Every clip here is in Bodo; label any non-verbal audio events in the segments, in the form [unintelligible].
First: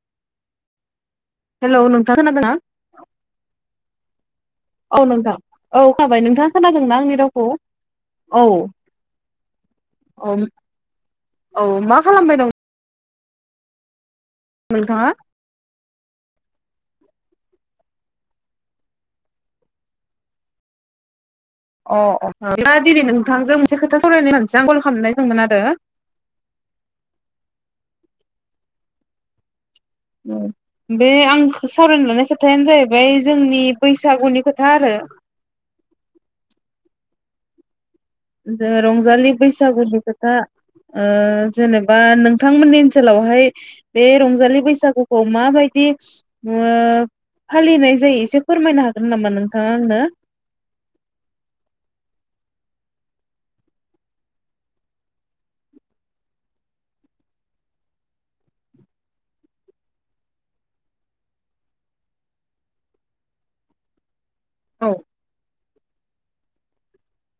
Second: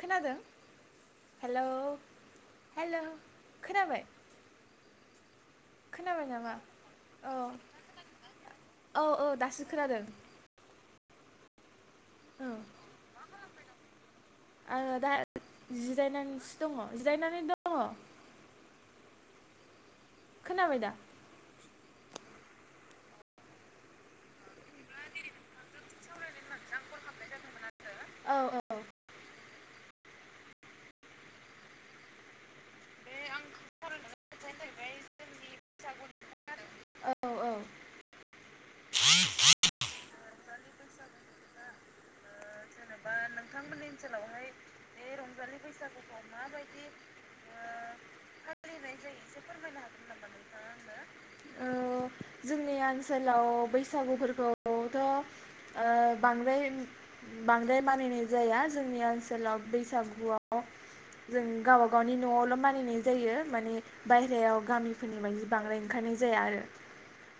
खोनादों हेलौ नोंथां खोनादोंना? हेलौ खोनाबाय औ नोंथां औ खोनाबाय नोंथाङा खोनादोंना आंनि औ रावखौ औ औ औ दासो खोनादों औ औ मा खालामबाय औ दं आङो नोंथाङा? दा जि जिरायनानैसो दङ जिरायनानै दङ खोनाबाय दा अ अ दा दिनै नोंथांजों मोनसे खोथा सावरायनो [inaudible] कल खालामनाय दोंमोन आरो औ औ बे आंखो सावरायनो लानाय खोथायानो जाहैबाय जोंनि बैसागुनि खोथा आरो औ औ जोङो रंजालि बैसागुनि खोथा ओ जेनेबा नोंथांमोननि ओनसोलावहाय बे रंजालि बैसागुखौ माबायदि ओ फालिनाय जायो एसे फोरमायनो हागोन नामा नोंथाङा आंनो निया ओनसोलाव बैसागुफोरखौथ' ओ बांद्राय बांद्राय मानिनाय जाया जोंनि ओनसोलाव बैसागुआव जों गावबागावनि न'आवल' मानिनाय जायो माने बाय रायाव औ गामिफोरनि बायदि बांद्राय ओंखारनाय जाया आरो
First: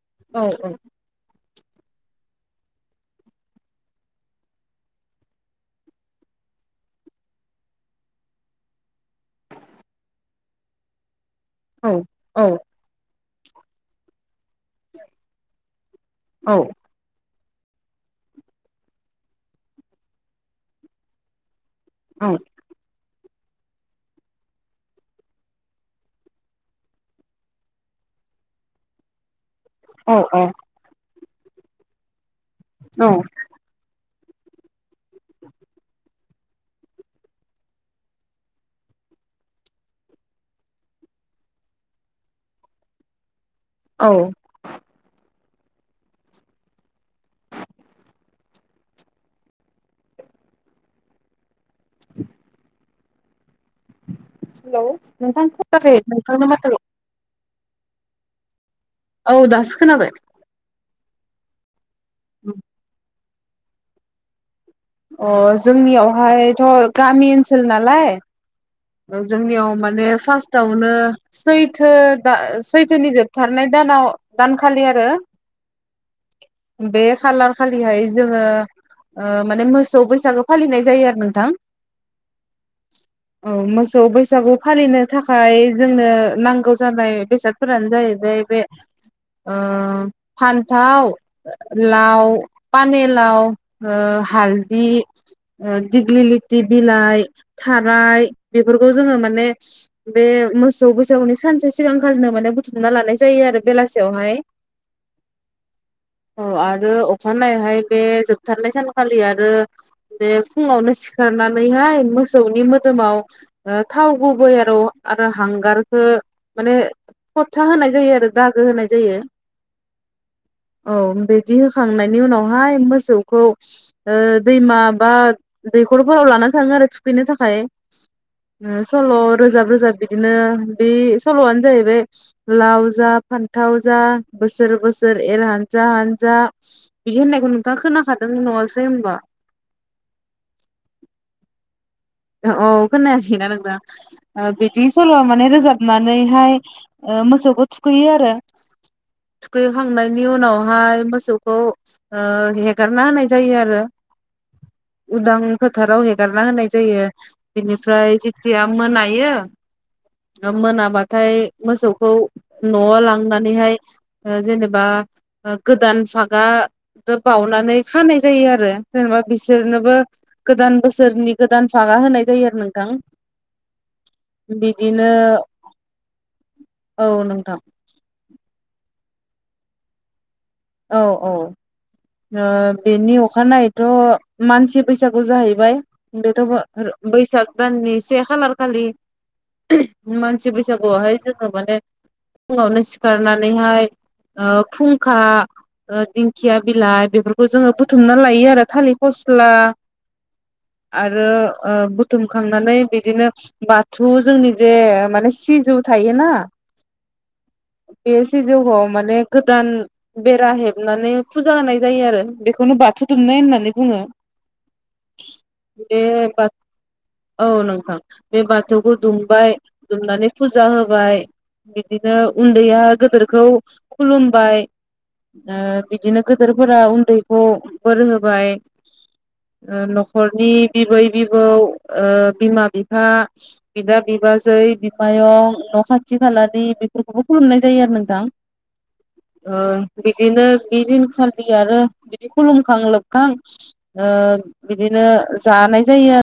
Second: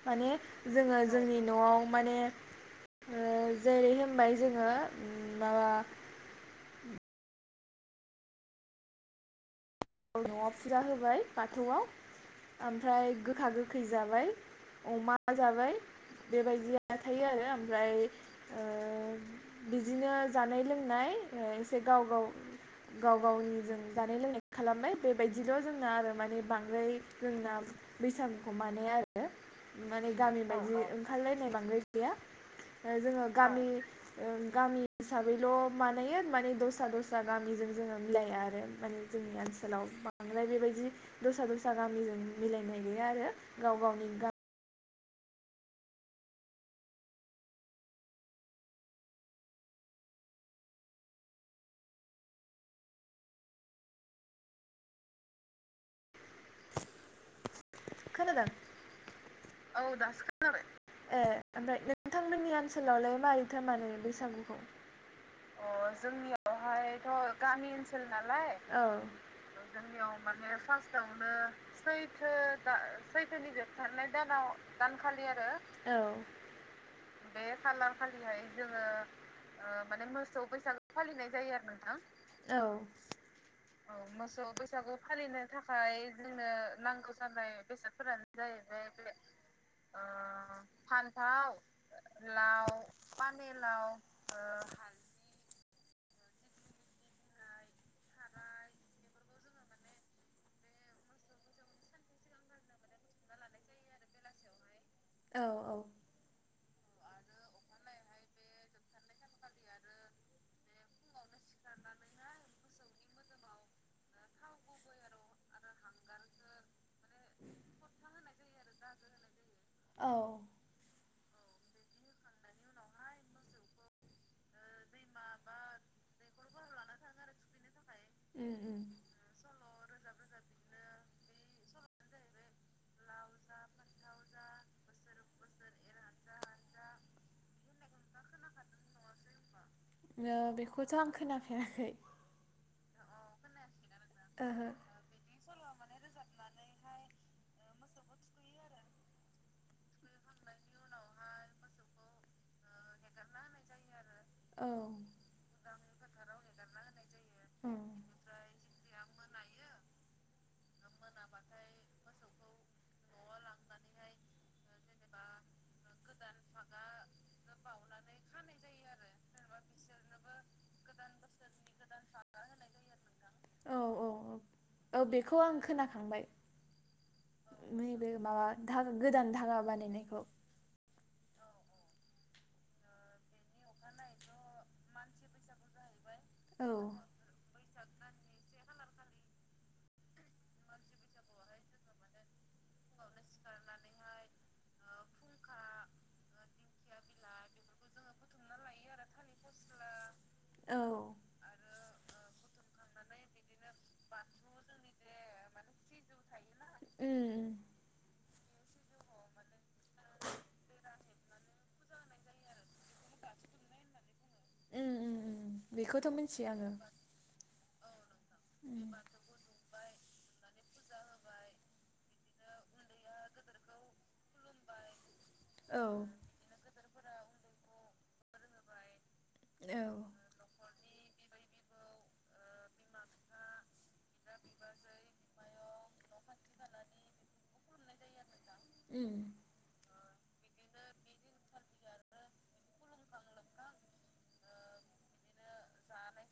माने औ औ जोङो जोंनि न'आव माने ओ जेरै होमबाय जोङो उम माबा न'आव फुजा होबाय बाथौआव औ औ ओमफ्राय गोखा गोखै जाबाय अमा जाबाय औ बेबायदिया थायो आरो आ ओमफ्राय ओ बिजिनो जानाय लोंनाय ओ से गाव गाव गाव गावनिजों जानाय लोंनाय खालामबाय बेबायदिल' जोंना आरो माने बांद्राय जोंना बैसागुखौ मानाया आरो माने औ गामि बायदि ओं खार लायनाय बांद्राय गैया ओ औ जोङो गामि ओं गामि हिसाबैल' बानायो माने दस्रा दस्रा गामिजों जोङो मिलाया आरो माने जोंनि ओनसोलाव बांद्राय बेबायदि दस्रा दस्रा गामिजों मिलायनाय गैया आरो। गाव गावनि गा [inaudible] हेलौ नोंथां [unintelligible] नोंथांनि माथो खोनादों? औ दासो खोनाबाय। ए ओमफ्राय नों थांमोननि ओनसोलावलाय माइ थो मानो बैसागुखौ अ जोंनियावहायथ गामि ओनसोल नालाय औ ओ जोंनियाव माने फास्टआवनो सैथो दा आ सैथोनि जोबथारनाय दानाव दानखालि आरो औ बे खालार खालिहाय जोङो ओ माने मोसौ बैसागु फालिनाय जायो आरो नोंथां औ औ मोसौ बैसागु फालिनो थाखाय जोंनो नांगौ जानाय फ्रानो जाहैबाय बे ओ फान्थाव लाव पानेलाव ओ हालदि ओ दिग्लि लिथि बिलाइ थाराय बेफोरखौ जोङो माने बे मोसौ बैसागुनि सानसे सिगांखालिनो माने बुथुमना लानाय जायो आरो बेलासियावहाय। औ औ औ आरो अखानायैहाय बे जोबथारनाय सानाव खालि आरो बे फुङावनो सि खारनानैहाय मोसौनि मोदोमाव ओ थाव गुबै आरो आरो हांगारखो माने फथा होनाय जायो आरो दागो होनाय जायो औ औ। बिदि होखांनायनि उनावहाय मोसौखौ ओ दैमा बा दैखरफोराव लाना थाङो आरो थुखैनो थाखाय। उम उम ओ सल' रोजाब रोजाब बिदिनो बे सल'आनो जाहैबाय लाव जा फान्थाव जा बोसोर बोसोर एर हानजा हानजा बिदि होननायखौ नोंथाङा खोनाखा बेखौथ आं खोनाफेराखै। औ खोनायाखै ना नोंथां ओ ओहो बिदि सल'आ माने रोजाबनानैहाय ओ मोसौखौ थु थुखैयो आरो थुखैखांनायनि उनावहाय मोसौखौ ओ हेगारना होनाय जायो आरो। औ उदां फोथाराव हेगारना होनाय जायो। औ बिनिफ्राय जेथिया मोनायो मोनाबाथाय मोसौखौ नयाव लां नानैहाय ओ जेनेबा ओ गोदान फागा बावनानै खानाय जायो आरो। जेनेबा बिसोरनोबो गोदान बोसोरनि गोदान फांखा होनाय जायो आरो नोंथां। औ औ बिदिनो बेखौ आं खोनाखांबाय औ नोंथां [unintelligible] गोदान धागा बानायनायखौ औ औ ओ बेनि अखानायैथ' मानसि बैसागु जाहैबाय बेथ' औ बैसाग दाननि से खालार खालि मानसि बैसागुआवहाय जोङो माने फुङावनो सिखारनानैहाय ओ फुंखा ओ दिंखिया बिलाइ बेफोरखौ जोङो बुथुमना लायो आरो थालिर फस्ला औ आरो आ बुथुमखांनानै बिदिनो बा थु जोंनि जे माने सिजौ थायोना उम बे सिजौआव माने गोदान बेरा हेबनानै फुजा होनाय जायो आरो बेखौनो बा तु दुमनाय होननानै बुङो उम उम उम बेखौथ' बे मिथियो आङो औ नों बे उम बाथौखौ दुमबाय दुमनानै फुजा होबाय बिदिनो बिनो उन्दैया गदोरखौ खुलुमबाय ओ औ बिदिनो गोदोरफोरा उन खौ फोरों होबाय ओ औ न'खरनि बिबै बिबौ ओ बिमा बिफा बिदा बिबाजै बिमायं न' खाथि खालानि बेफोरखौबो खुलुमनाय जायो आरो नोंथां। उम ओ बिदिनो बि दिनखालि आरो बिदि खुलुमखां लोबखां ओ बिदिनो जानाय जायो।